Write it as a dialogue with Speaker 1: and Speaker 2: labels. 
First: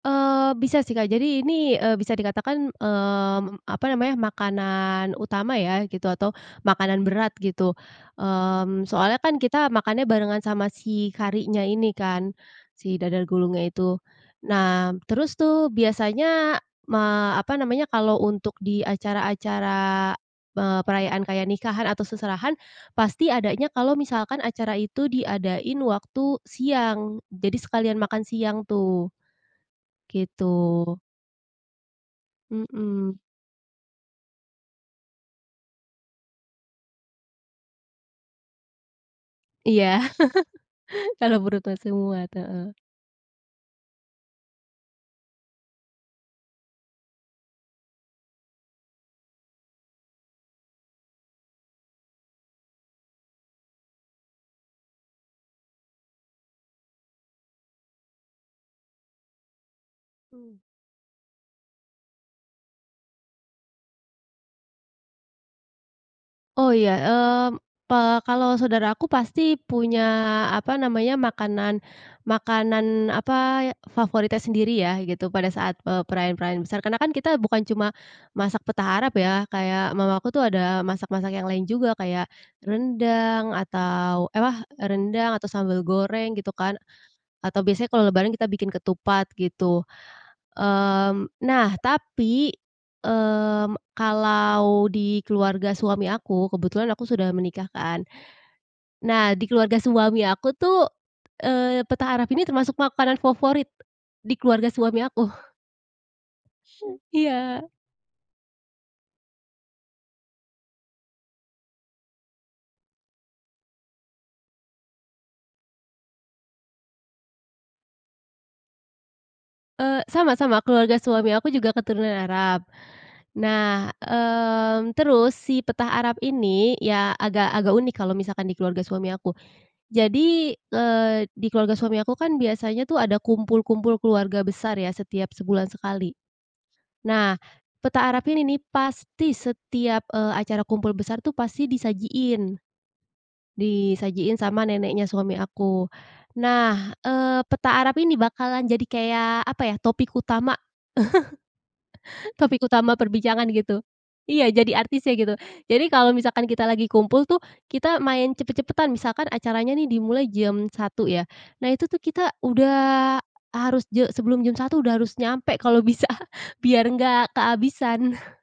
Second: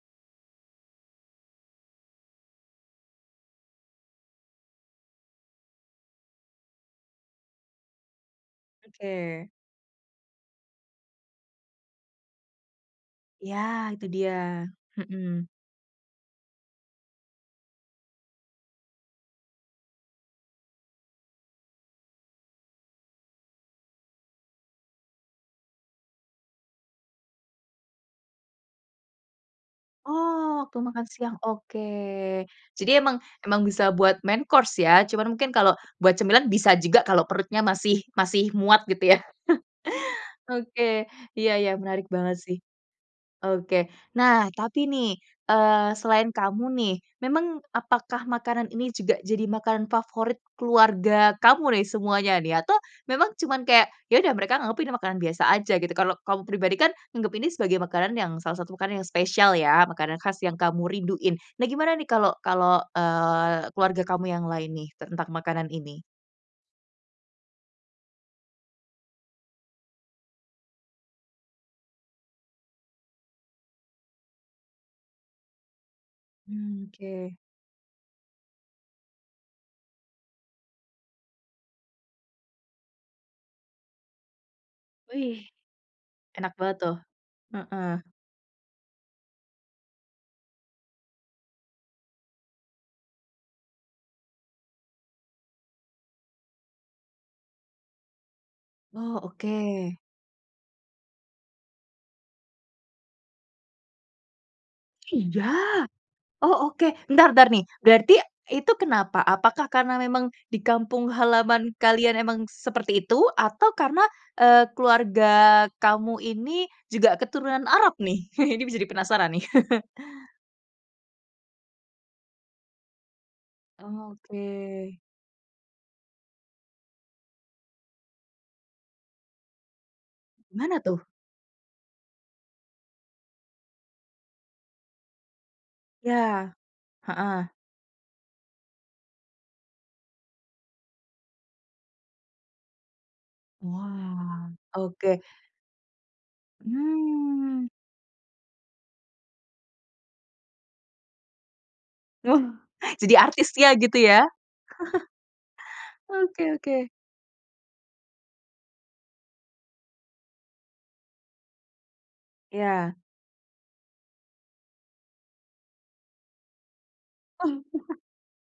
Speaker 1: Eee, bisa sih Kak, jadi ini, eee, bisa dikatakan, mmm, apa namanya, makanan utama ya gitu, atau makanan berat gitu, mmm, soalnya kan
Speaker 2: Oke.
Speaker 1: kita makannya barengan sama si karinya ini kan, si dadar
Speaker 2: Ya
Speaker 1: gulungnya itu.
Speaker 2: itu dia,
Speaker 1: Nah terus
Speaker 2: mhm.
Speaker 1: tuh biasanya ma apa namanya, kalau untuk di acara-acara, eee, perayaan kayak nikahan atau seserahan, pasti adanya kalau misalkan acara itu diadain waktu siang, jadi sekalian makan siang tuh. Gitu.
Speaker 2: Oh waktu makan siang, oke. Jadi
Speaker 1: Mhm.
Speaker 2: emang emang bisa buat main course ya, cuman mungkin kalo buat cemilan bisa juga kalo perutnya masih masih muat gitu ya.
Speaker 1: Iya.
Speaker 2: Oke,
Speaker 1: Kalau
Speaker 2: iya
Speaker 1: perut
Speaker 2: iya
Speaker 1: masih
Speaker 2: menarik
Speaker 1: muat,
Speaker 2: banget sih.
Speaker 1: heeh.
Speaker 2: Oke, nah tapi nih, eee, selain kamu nih, memang apakah makanan ini juga jadi makanan favorit keluarga kamu nih semuanya nih? Atau, memang cuman kayak ya udah mereka anggapnya ini makanan biasa aja gitu, kalau kamu pribadi kan nganggep ini sebagai makanan yang salah satu makanan yang spesial ya, makanan khas yang
Speaker 1: Mmm.
Speaker 2: kamu rinduin. Nah gimana nih kalau kalau, eee, keluarga kamu yang lain nih, tentang makanan ini?
Speaker 1: Oh ya, mmm, pe kalau saudara aku pasti punya apa namanya, makanan makanan apa, favoritnya sendiri ya, gitu pada saat, eee, perayaan-perayaan besar
Speaker 2: Mmm,
Speaker 1: karena kan
Speaker 2: ke.
Speaker 1: kita bukan cuma masak petah arab ya, kayak mama aku tuh ada masak-masak yang lain juga, kayak rendang atau ewah rendang
Speaker 2: Wih.
Speaker 1: atau sambal goreng gitu
Speaker 2: Enak
Speaker 1: kan,
Speaker 2: banget tuh.
Speaker 1: atau biasanya
Speaker 2: Heeh.
Speaker 1: kalau lebaran kita bikin ketupat, gitu. Mmm, nah tapi, mmm, kalau di keluarga suami aku, kebetulan aku sudah menikah kan,
Speaker 2: Oh
Speaker 1: nah di keluarga
Speaker 2: oke.
Speaker 1: suami aku tuh, eee, petah arab ini termasuk makanan favorit, di keluarga suami aku.
Speaker 2: Iga. Oh oke, bentar bentar nih,
Speaker 1: Iya.
Speaker 2: berarti itu kenapa, apakah karena memang di kampung halaman kalian emang seperti itu? Atau karena, eee, keluarga kamu ini juga keturunan Arab nih? Ini bisa jadi penasaran nih.
Speaker 1: Eee, sama sama keluarga suami aku juga keturunan Arab, nah,
Speaker 2: Oh,
Speaker 1: mmm,
Speaker 2: oke.
Speaker 1: terus si petah arab ini ya, agak agak unik kalau misalkan di keluarga suami aku. Jadi,
Speaker 2: Gimana tuh?
Speaker 1: eee, di keluarga suami aku kan biasanya tuh ada kumpul-kumpul keluarga besar ya setiap sebulan sekali.
Speaker 2: Ya.
Speaker 1: Nah,
Speaker 2: Heeh.
Speaker 1: petah arab ini nih pasti setiap, eee, acara kumpul besar tuh pasti disajiin. Disajiin
Speaker 2: Wah.
Speaker 1: sama neneknya
Speaker 2: Oke.
Speaker 1: suami aku, nah, eee,
Speaker 2: Mmm.
Speaker 1: petah arab ini bakalan jadi kayak apa ya, topik utama.
Speaker 2: Oh
Speaker 1: Topik utama
Speaker 2: jadi
Speaker 1: perbincangan
Speaker 2: artisnya
Speaker 1: gitu.
Speaker 2: gitu ya.
Speaker 1: Iya, jadi artisnya gitu. Jadi kalau misalkan
Speaker 2: Oke
Speaker 1: kita lagi
Speaker 2: oke.
Speaker 1: kumpul tuh kita main cepet-cepetan, misalkan acaranya nih dimulai jam 1.00 ya, nah itu tuh kita
Speaker 2: Iya.
Speaker 1: udah harus je sebelum jam 1.00 udah harus nyampe, kalau bisa, biar enggak kehabisan.